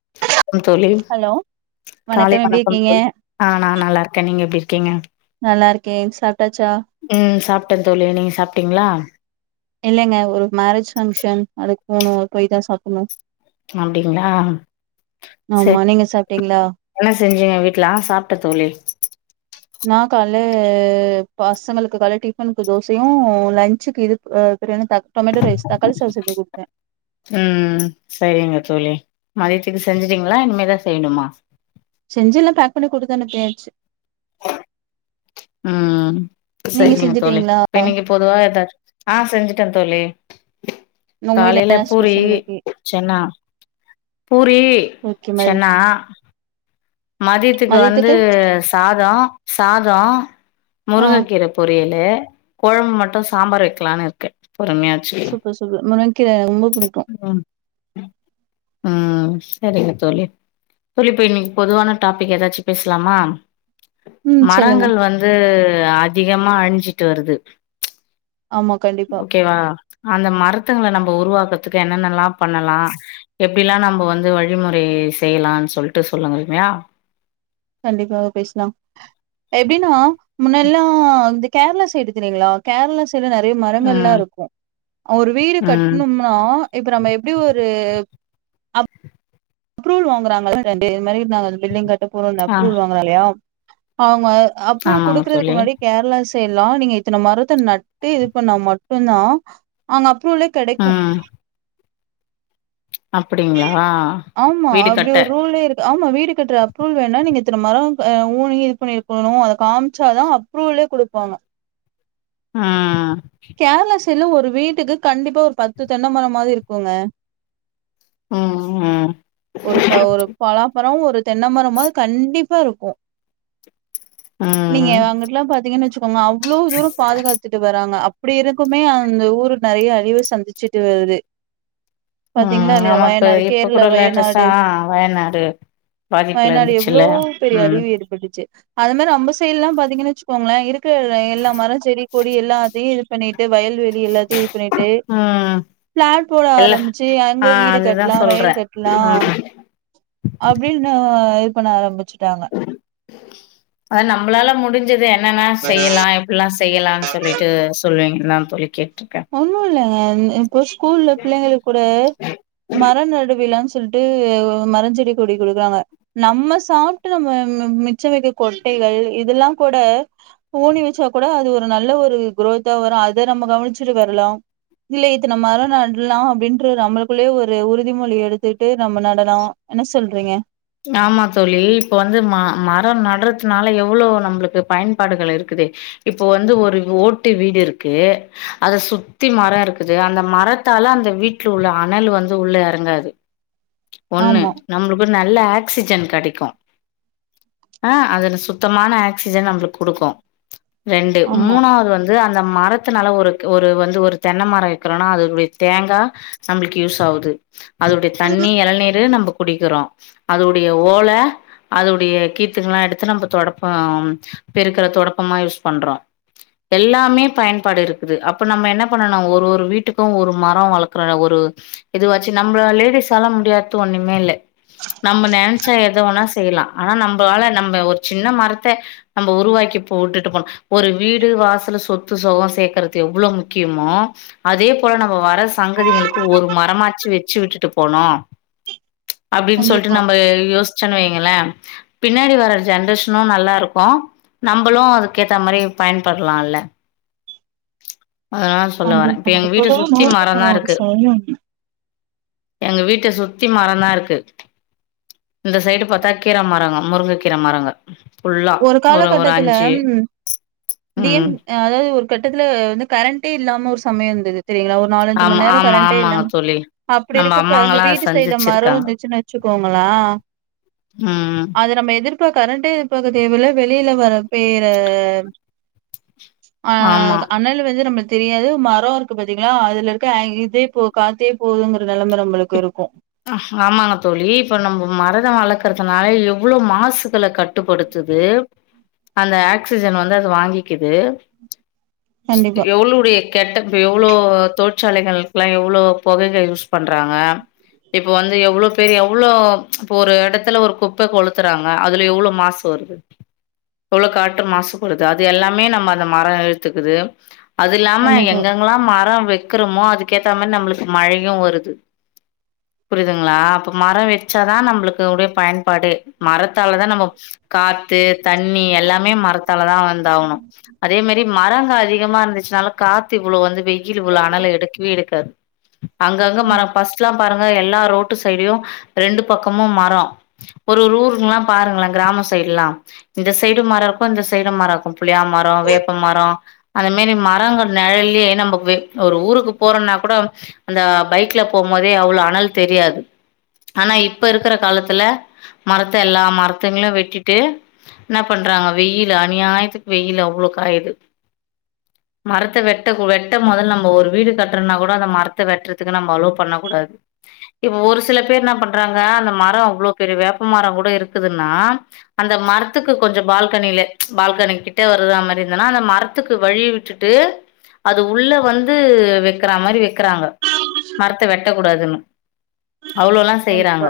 [inaudible] தோழி ஹலோ காலை எப்டி வணக்கம் இருக்கீங்க தோழி ஆ நான் நல்லாருக்கேன் நீங்க எப்டி இருக்கீங்க ஓகேங்க நல்லா இருக்கேன் சா உம் சாப்ட்டேன் தோழி நீங்க சாப் சாப்ட்டீங்களா இல்லங்க ஒரு மேரேஜ் ஃபங்க்ஷன் அதுக்கு போணும் அது போய் தான் சாப்ணும் அப்டிங்களா ஆமா சேர் நீங்க சாப்ட்டீங்களா என்ன செஞ்சிங்க வீட்ல சாப்பிட்ட தோழி நான் கால்ல பசங்களுக்கு கால டிஃபனுக்கு தோசையும் லஞ்சுக்கு இது பிரியாணி த டொமேட்டோ ரைஸ் தக்காளி சாதம் செஞ்சு குடுத்தேன் ம் சரிங்க தோழி மதியத்துக்கு செஞ்சுட்டீங்களா இனிமேதான் செய்யணுமா செஞ்சி எல்லாம் பேக் பண்ணி கொடுத்து அனுப்பியாச்சு ம் நீங்க சரிங்க தோழி செஞ்சுட்டீங்களா இப்ப இன்னைக்கு பொதுவா ஏதாச்சும் ஆ செஞ்சுட்டே ‌தோழி தோழி உங்க வீட்ல காலயில என்ன பூரி ஸ்பெஷல் இன்னைக்கு சென்னா பூரி ஓகே ம சென்னா மதியத்துக்கு வந்து சாத சாதோம் ஆ முருங்கக்கீர பொரியல் கொழம்பு மட்டும் சாம்பார் வைக்கலான்னு இருக்கேன் பொறுமையா வச்சிகலா சூப்பர் சூப்பர் முருங்கக்கீர ரொம்ப புடிக்கும் உம் சரிங்க தோழி தோழி இப்ப இன்னைக்கு பொதுவான டாபிக் ஏதாச்சும் பேசலாமா ம் சொல்லுங்க மரங்கள் வந்து அதிக மா அழிஞ்சிட்டு வருது ஆமா கண்டிப்பா ஓகேவா அந்த மரத்துங்கள நம்ம உருவாக்கத்துக்கு என்னென்னல்லாம் பண்ணலாம் எப்டிலாம் நம்ம வந்து வழிமொறை செய்யலான்னு சொல்லிட்டு சொல்லுங்க மியா கண்டிப்பாக பேசலாம் எப்டினா முன்னெல்லாம் இந்த கேரளா சைடு தெரியுங்களா கேரளா சில நெறைய மரங்கள்லாம் ம் இருக்கும் ஒரு வீடு ம் கட்டணும்னா இப்ப நம்ம எப்டி ஒரு அப்ரூவல் வாங்குறாங்கல ரெண்டு இது மாரி நாங்க அந்த பில்டிங் கட்ட போறோம் அந்த ஆ அப்ரூவல் வாங்கல்லையா ஆமா அப்ரூ ஆமாங்க குடுக்குறதுக்கு தோழி முன்னாடி கேரளாஸ் செய்லாம் நீங்க இத்தனை மரத்தை நட்டு இது பண்ணா மட்டும் தான் அங்க அப் ரூலே கெடைக்கும் ம் அப்டிங்களா ஆமா வீடு அப்படி கட்ட ஒரு ரூலே இரு ஆமா வீடு கட்டுற அப்ரூவல் வேண்ணா நீங்க இத்தனை மரம் ஆஹ் ஊனி இது பண்ணி இருக்கணும் அத காமிச்சாதான் அப்ரூவலே குடுப்பாங்க ஆஹ் இல்ல ஒரு வீட்டுக்கு கண்டிப்பா ஒரு பத்து தென்னைமரம் மாது இருக்குங்க உம் ஒரு ஒரு பலாமரம் ஒரு தென்னை மரம்மாது கண்டிப்பா இருக்கும் நீங்க ம் அங்குடுலாம் பாத்தீங்கன்னு வச்சு அவுங்க அவ்ளோ தூரம் பாதுகாத்துட்டு வராங்க இப்படி இருக்குமே அந்த ஊரு நெறைய அழிவ சந்திச்சுட்டு வருது உம் பாத்தீங்களா இல்லையா ஆமா இப்ப வயநாடு இப்போ கேரள கூட லேட்டஸா வயநாடு வயநாடு பாதிப்புல இருந்துச்சுல்ல உம் சு அது மாதிரி நம்ப செய்டு எல்லாம் பாத்தீங்கன்னு வச்சுக்கோங்களேன் கு எல்லா மரம் செடி கொடி எல்லாத்தையும் இது பண்ணிட்டு வயல் வெளி எல்லாத்தையும் இது பண்ணிட்டு ம் பிளாட் போட இல்ல ஆரம்பிச்சு ஆ அங்க வீடு அதுதா கட் சொல்றே வயல் கட்டலாம் ம் அப்டினு இது பண்ண ஆரம்பிச்சு விட்டாங்க அத நாம்மளாலா முடிஞ்சது என்னன்னா செய்யலாம் எப்புல்லாம் செ செய்யலாம்னு சொல்லிட்டு சொல்லுவீங்க தான் தோழி கேட்டு ஒண்ணும் இல்ல [unintelligible] இப்போ ஸ்கூல்ல பிள்ளைங்க கூட மர நடுவிழா சொ சொல்லிட்டு மரஞ்செடி கொடி கொடுக்கறாங்க நம்ம சாப்பிட்டு நம்ம மிச்ச மீதி கொட்டைகள் இதெல்லாம் கூட ஊனி வச்சா கூட அது ஒரு நல்ல ஒரு குரோத்தா வரும் அத நம்ம கவனிச்சு விட்டு வரலாம் இல்ல இது நம்ம மரம் நடலாம் அப்படின்ற நம்மளுக்குள்ளே ஒரு உறுதிமொழி எடுத்துகுட்டு நம்ம நடனும் என்ன சொல்றீங்க ஆமா தோழி இப்ப வந்து ம மரம் நடடுறதுனால எவ்வளவு நம்மளுக்கு பயன்பாடுகள் இருக்குது இப்போ வந்து ஒரு ஓட்டு வீடு இருக்கு அத சுத்தி மரம் இருக்குது அந்த மரத்தால அந்த வீட்டுல உள்ள அனல் வந்து உள்ள எறங்காது ஒண்ணு ஆமா நம்மளுக்கு ந இல்ல ஆக்சிஜன் கிடைக்கும் ஆஹ் அதுல சுத்தமான ஆக்சிஜன் நம்மளுக் கொடுக்கும் ரெண்டு ஆமா மூணாவது வந்து அந்த மரத்தினால ஒரு ஒரு வந்து ஒரு தென்ன மரம் வக்கணும்னா அது தேங்கா நம்மளுக்கு யூஸ் ஆவுது அதுடைய தண்ணி இளநீர் நம்ம குடிக்கிறோம் அதுடைய ஓல அதுடைய கீத்துகள்ல்லாம் எடுத்து நம்ம தொடப்பம் பெருக்கிற தொடப்பமா யூஸ் பண்றோம் எல்லாமே பயன்பாடு இருக்குது அப்ப நம்ம என்ன பண்ணனும் ஒரு ஒரு வீட்டுக்கும் ஒரு மரம் வளர்க்குற ஒரு இதுவச்சு நம்மள லேடிஸ்ஸால முடியாது ஒண்ணுமே இல்ல நம்ம நினைச்சா எதுவேனா செய்யலாம் ஆனா நம்மளால நம்ம ஒரு சின்ன மரத்த நம்ம உருவாக்கி போட்டுட்டு போலாம் ஒரு வீடு வாசல் சொத் சொத்து சுகம் சேர்க்கறது எவ்வளவு முக்கியமோ அதே போல நம்ம வர சங்கதிகளுக்கு ஒரு மரமாச்சு வச்சு விட்டுட்டு போனோம் அப்படின்னு சொல்லிட் கண்டிப்பா நம்ம யூஸ் சொல்லுவீங்கள பின்னாடி வர ஜென்ரேஷனும் நல்லா இருக்கும் நம்மளும் அதுக்க ஏத்த மாதிரி பயன்படலாம்ல்ல இப்ப கண்டிப்பா எங்க நமக்கு வீட்ட சுத்தி நோக்க மரம் த தான் ஒரு இருக்கு ச எங்க வீட்ட சுத்தி மரம் தான் இருக்கு இந்த சைடு பாத்தா கீரை மரங்க முருங்க கீரை மரங்க ஃபுல்லா ஒரு ஒரு காலகட்டத்துல அஞ்சு உம் ம் அதாவது ஒரு கட்டத்துல வந்து கரேண்டே இல்லாம ஒரு சமயம் இருந்தது செரியா ஒரு நாலஞ்சு ஆமா மணி நேரம் ஆமா கரண்டே இல்ல ஆமாங்க தோழி அப்படி நம்ம இருக்கப்ப இந்த அம்மாங்கல்லா வீட்டு சைடுல மரம் சந்திச்சிருக்காங்க இருந்துச்சுன்னு வச்சுக்கோங்களேன் ம் அது நம்ம எதிர் இப்ப கரெண்டே தேவைல வெளியில வர வேற ஆமா ஆஹ் அணல் வந்து நம்ம தெரியாது மரோ இருக்கு பாத்தீங்களா அதுல இருக்க இதே போ காத்தே போதுங்கர. ஆமாங்க தோழி இப்ப நம்ம மர. ரோ வளர்க்கறதுனால எவ்வளோ மாசுகள கட்டுப்படுத்தது. அந்த ஆக்சிஜன் வந்து அத வாங்கிக்குது. ம்ச் கண்டிப்பா எவ்ளுவுடைய கெட்ட எவ்ளோ தோட். சோலைகளுக்கெல்லா எவ்வளோ புகைகள் யூஸ் பண். றாங்க. இப்ப வந்து எவ்வளோ பேரு எவ்வளோ ம்ச் இப்ப ஒரு இடத்துல ஒரு குப்ப கொளுத்துறாங்க அதுல எவ்வளோ மாசு வருது. எவ்வளோ காற்று மாசு படுது அது எல்லாமே நம்ம அந்த மர இழுத்துக்குது. அது இல்லாம கண்டிப்பா எங்கெங்கல்லா மரம். வைக்கிறமோ அதுக்கேத்த மாரி நம்மளுக்கு மழையும் வருது. புரியுதுங்களா அப்ப மரோ வச்சாதா நம்மளுக்கு உடைய பயன். படு. மரத்தாலதா நம்ம காத்து தண்ணி எல்லாமே மரத்தாலதா வந்தாகணு. அதே மாரி மரங்க அதி. அதிகமா இருந்துச்சுனால காத்து இவ்ளோ வந்து. வெயில் இவ்ளோ அனல் எடுக்கவே எடுக்காது. அங்கங்க ம் மரம். ச்சோ பாருங்க எல்லா ரோட்டு சைடுலியு ரெண்டு பக்கமும் மரோ. ஒரொரு ஊருங்லா பாருங்களே கிராம சைடுல்லா. இந்த சைடு மரோ இருக்கு இந்த சைடு மரோ இருக்கு புளியா மரோ வேப்ப மரோ அந்தமேரி மரங்க நெழல்லையே நமவே ஒரு ஊருக்கு போறோம்னா கூட அந்த பைக்லப். போம்போதே அவ்வளோ அனல் தெரியாது. ஆனா இப்ப இருக்கிற காலத்துல மரத்த எல்லா மரத்துங்களும் வெட்டிட்டு என்ன பண்றாங்க வெயில் அநியாயத்துக்கு வெயில் அவ்வளோ காயுது. மரத்த வெட்ட வெட்ட முதல் நம்ம ஒரு வீடு கட்டுறனா கூட அந்த மரத்த வெட்டுறதுக்கு நம்ம அலோ. பண்ணக்கூடாது. இப்ப ஒரு சில பேரு என்ன பண்றாங்க அந்த மரோ அவ்வளோ பெரிய வேப்ப மரோ கூட இருக்குதுன்னா அந்த மரத்துக்கு கொஞ்சோ பால்கனில ம்ச் பால்கனி கிட்ட வருது மாரி இருந்துன்னா அந்த மரத்துக்கு வழி விட்டுட்டு அது உள்ள வந்து வக்கிற மாரி வக்கிறாங்க. மரத்த வெட்டக் கூடாதுன்னு. அவ்ளோல்லா செய்யறாங்க. கண்டிப்பா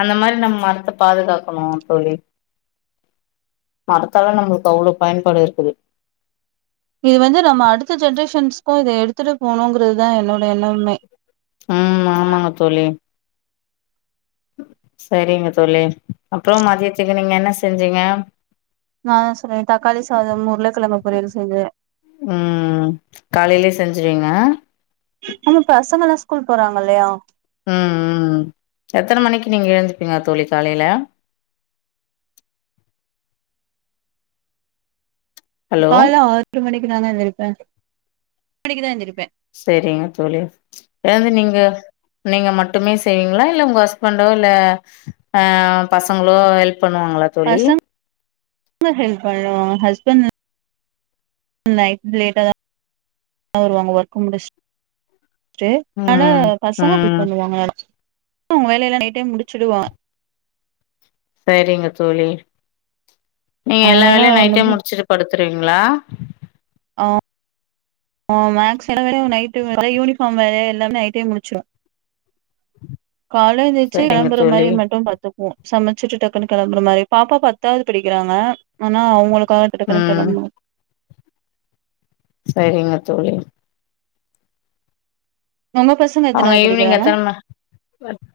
அந்த மாரி நம்ம மரத்த பாதுகாக்கணு தோழி. மரத்தலா நம்மளுக்கு அவ்வளோ பயன்பாடு இருக்குது. இது வந்து நம்ம அடுத்த ஜென்ரேஷன்ஸ்க்கு இத எடுத்துட்டு போகணுங்கிறதுதா என்னோட எண்ணமே. உம் ஆமாங்க தோழி. சேரிங்க தோழி. அப்புறோ மதியத்துக்கு நீங்க என்ன செஞ்சீங்க. நா என்ன செஞ்ச தக்காளி சாதம் உருளைக்கிலக்கு பொரியல் செஞ்ச. செஞ்சுவீங்க. ஆமா பசங்க எல்லா ஸ்கூல் போறாங்க இல்லையா. உம் உம்ம் எத்தன மணிக்கு நீங்க எழுந்துப்பீங்க தோழி காலையில. ஹலோ கால்ல ஆறு மணிக். குதாங்க எந்திரிப்ப. மணிக்குதா எழுந்திரிப்ப. சேரிங்க தோழி. எதாவது நீங்க நீங்க மட்டுமே செய்வீங்களா இல்ல உங்க ஹஸ்பண்டோ இல்ல அஹ பசங்களோ ஹெல்ப். பண்ணுவாங்களா தோழி. என்ன ஹெல்ப்பண்ணுவாங்க ஹஸ்பண்ட். நைட் லேட்டதா வருவாங்க. ஒர்க்கு முடிச். சுடு ஆனா ம் பசங்க ம் ஹெல்ப்பண்ணுவாங்க ஆனா. உன் வேலையில்ல நைட்டே முடிச்சிடுவா. சேரிங்க தோழி. நீ எல்லா அதனால வேலையும் நைட்டே ஒன்னு முடுச்சிட்டு படு. த்திரிங்களா. ஓஹோ ஓ மாக்ஸ் நைட்டு யூனிஃபாம் வேற எல்லாமே நைட்டே முடிச்சோ கால என்ச்சு செரிங்க கிலம்பர மாரி தோழி மட்டும் பாத்துப்போம் சமைச்சிட்டு டக்குன்னு கிளம்புற மாரி பாப்பா பத்தாவது படிக்கிறாங்க ஆனா அவங்களு காடுடக்குனு ம் கிளபணு சரிங்க தோலி நம்ப பசங்க அவங்க எத்தனாவது ஈவினிங் படிக்கிறாங்க எத்தன ம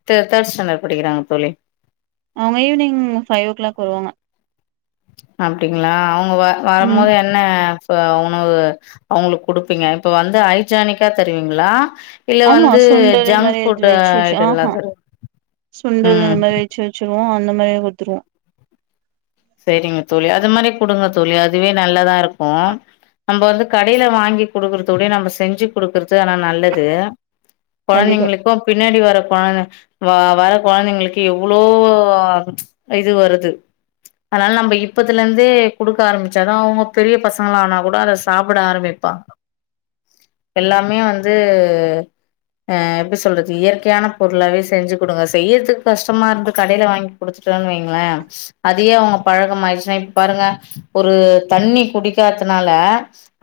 தே தேர்ட் ஸ்டாண்டர்ட் படிக்கிறாங்க தோழி அவங்க ஈவினிங் பாயோவ் கிளாக் வருவாங்க அப்டிங்களா அவங்க வ ம் வறோம்போது என்ன இப்ப உணவு அவங்களுக்கு கொடுப்பீங்க இப்ப வந்து ஐஜானிக்கா தருவீங்களா இல்ல ஆமா வந்து சுண்டல் ஜங்க் மரி ஃபுட் வச்சு வச்சு ஐட்டல்லா ஆஹா தரு சுண்டல் ம் இந்த மெரி வச்சு வச்சருவோம் அந்த மாரி குத்துருவோம் சரிங்க தோலி அது மாரி குடுங்க தோலி அதுவே நல்லதா இருக்கும் நம்ம வந்து கடையில வாங்கி குடுக்குறதோடைய நம்ம செஞ்சு கொடுக்கறது ஆனா நல்லது கண்டிப்பா குழந்தைங்களுக்கும் பின்னாடி வர குழந்த வா வர குழந்தைங்களுக்கு எவ்வளோ ச் இது வருது அதனால நம்ம இப்பத்துல இருந்தே கொடுக்க ஆரம்பிச்சாதான் அவங்க பெரிய பசங்கள ஆனா கூட அத சாப்பிட ஆரம்பிப்பாங்க எல்லாமே வந்து ஆஹ எப்டி சொல்றது இயற்கையான பொருளாவே செஞ்சு கொடுங்க செய்யறதுக்கு கஷ்டமா இருந்தா கடையில வாங்கி கொடுத்துட்டோன்னு வைங்களன் அதையே அவங்க பழகம் ஆயிடுச்சுன்னா இப்ப பாருங்க ஒரு தண்ணி குடிக்கதுனால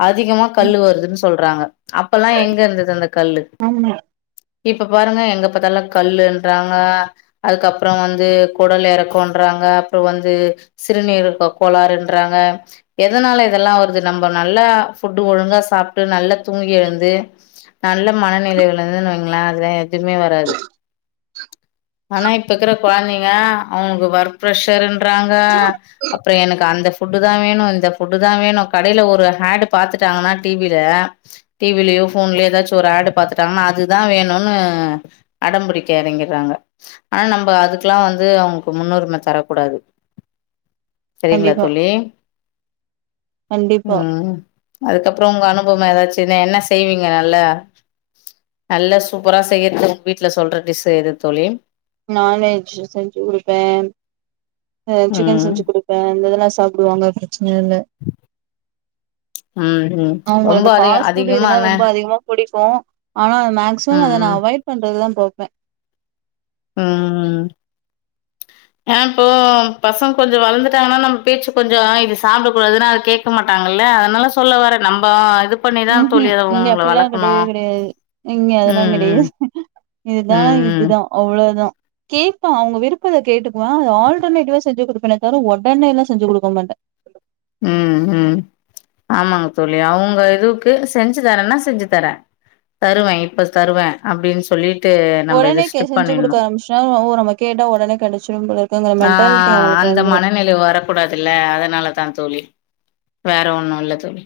அதிகமா கல் ம் வருதுன்னு சொ சொல்றாங்க அப்பெல்லாம் எங்க இருந்தது அந்த கல்லு ஆமா இப்ப பாருங்க எங்க பத்தலும் கல்லுன்றாங்க அதுக்கப்பறம் வந்து குடல் இறக்கம்றாங்க அப்புறம் வந்து சிறுநீர் கோளாறுன்றாங்க எதனால இதெல்லாம் வருது நம்ம நல்லா ஃபுட்டு் ஒழுங்கா சாப்பிட்டு நல்லா தூங்கி எழுந்து நல்ல மனநிலைல விழுந்துன்னு வைங்களேன் அதெல்லாம் எதுவுமே வராது ஆனா இப்பகிறா குழந்தைங்க அவுகுக்கு ஒர்க் ப்ரஷர் றாங்க அப்புறம் எனக்கு அந்த ஃபுட்டு் தான் வேணும் இந்த ஃபுட்டு் தான் வேணும் கடையில ஒரு ஹேடு பார்த்துட்டாங்கன்னா டிவியில டிவிலயோ போஃன்லயோ ஏதாச்சும் ஒரு ஹட பாத்துட்டாங்கன்னா அதுதான் வேணும்னு அடம்பிடிக்க இறங்கிறாங்க ஆனா நம்ம அதுக்கெல்லாம் வந்து அவங்களுக்கு முன்னுரிம தரக்க கூடாது சரிங்களா கண்டிப்பா தோலி கண்டிப்பா உஹம் அதுக்கப்பறம் உங்க அனுபவம் ஏதாச்சு பின்ன என்ன செய்வீங்க நல்லா நல்ல சூப்பரா செய்யறது உங்க வீட்டுல சொல்றது டிஷ் எது தோலி நான்வெஜ் செஞ்சு கொடுப்பேன் ஹ ம் சிக்கன் செஞ்சு கொடுப்பேன் இதெல்லாம் சாப்பிடுவாங்க நாள ஹம் ஹம் ரொம்ப அதையும் அதிகமா என்ன கோம் ஆனா அத மேக்சிமம் ம் அத ந ம் அவாய்ட் பண்றதுதான் தொப்ப உஹம் ஏன்ன இப்போ பசங்க கொஞ்சம் வளந்துட்டாங்கனா நம்ம பேச்சு கொஞ்சம் இது சாப்டா கூடாதுன்னா அத கேக்க மாட்டாங்கல்ல அதனால சொல்ல வரே நம்ம இது பண்ணிதா ஊம் ம் தோழி அத இங்க அவங்கள அப்பியெல்லா வளக்கணு கெடையவே கெடையாது இங்க ம் அதெல்லா கெடையாது ம் இதுதா ம் இதுதா அவ்ளோதா கேட்பே அவுங்க விருப்பத கேட்டுக்குவே அத ஆல்டர்னேட்டிவா செஞ்சு குடுப்பேனதவிர ஒடனே எல்லா செஞ்சு குடுக்க மாட்டே உம் உம் ஆமாங்க தோழி அவுங்க இதுக்கு செஞ்சு தரேன்னா செஞ்சு தரேன் தருவே இப்ப தருவேன் அப்டின் சொல்லிட் ஒடனே கே செஞ்சு குடுக்க ஆரம்பிச்சுன்னா ஓ நம்ம கேட்டா ஒடனே கெடைச்சிரும் போல இருக்கு ஆ மென்டாலிட்டி அவுங்குளுக் அந்த வந்துரும் அஹ் தோழி வேற ஒண்ணுல்லா தோழி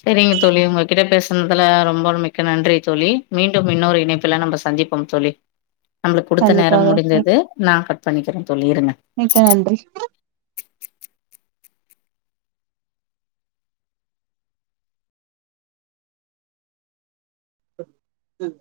சேரிங்க தோழி உங்ககிட்ட பேசுனதுல ரொம்ப மிக்க நன்றி தோழி மீண்டும் இன்னொரு இணைப்புலா நம்ம சந்திப்போம் தோழி நம்ளுக் குடுத்த நேரம் கண்டிப்பாக முடிஞ்சது நா கட் பண்ணிக்கிறேன் தோழி இருங்க மிக்க நன்றி உஹம்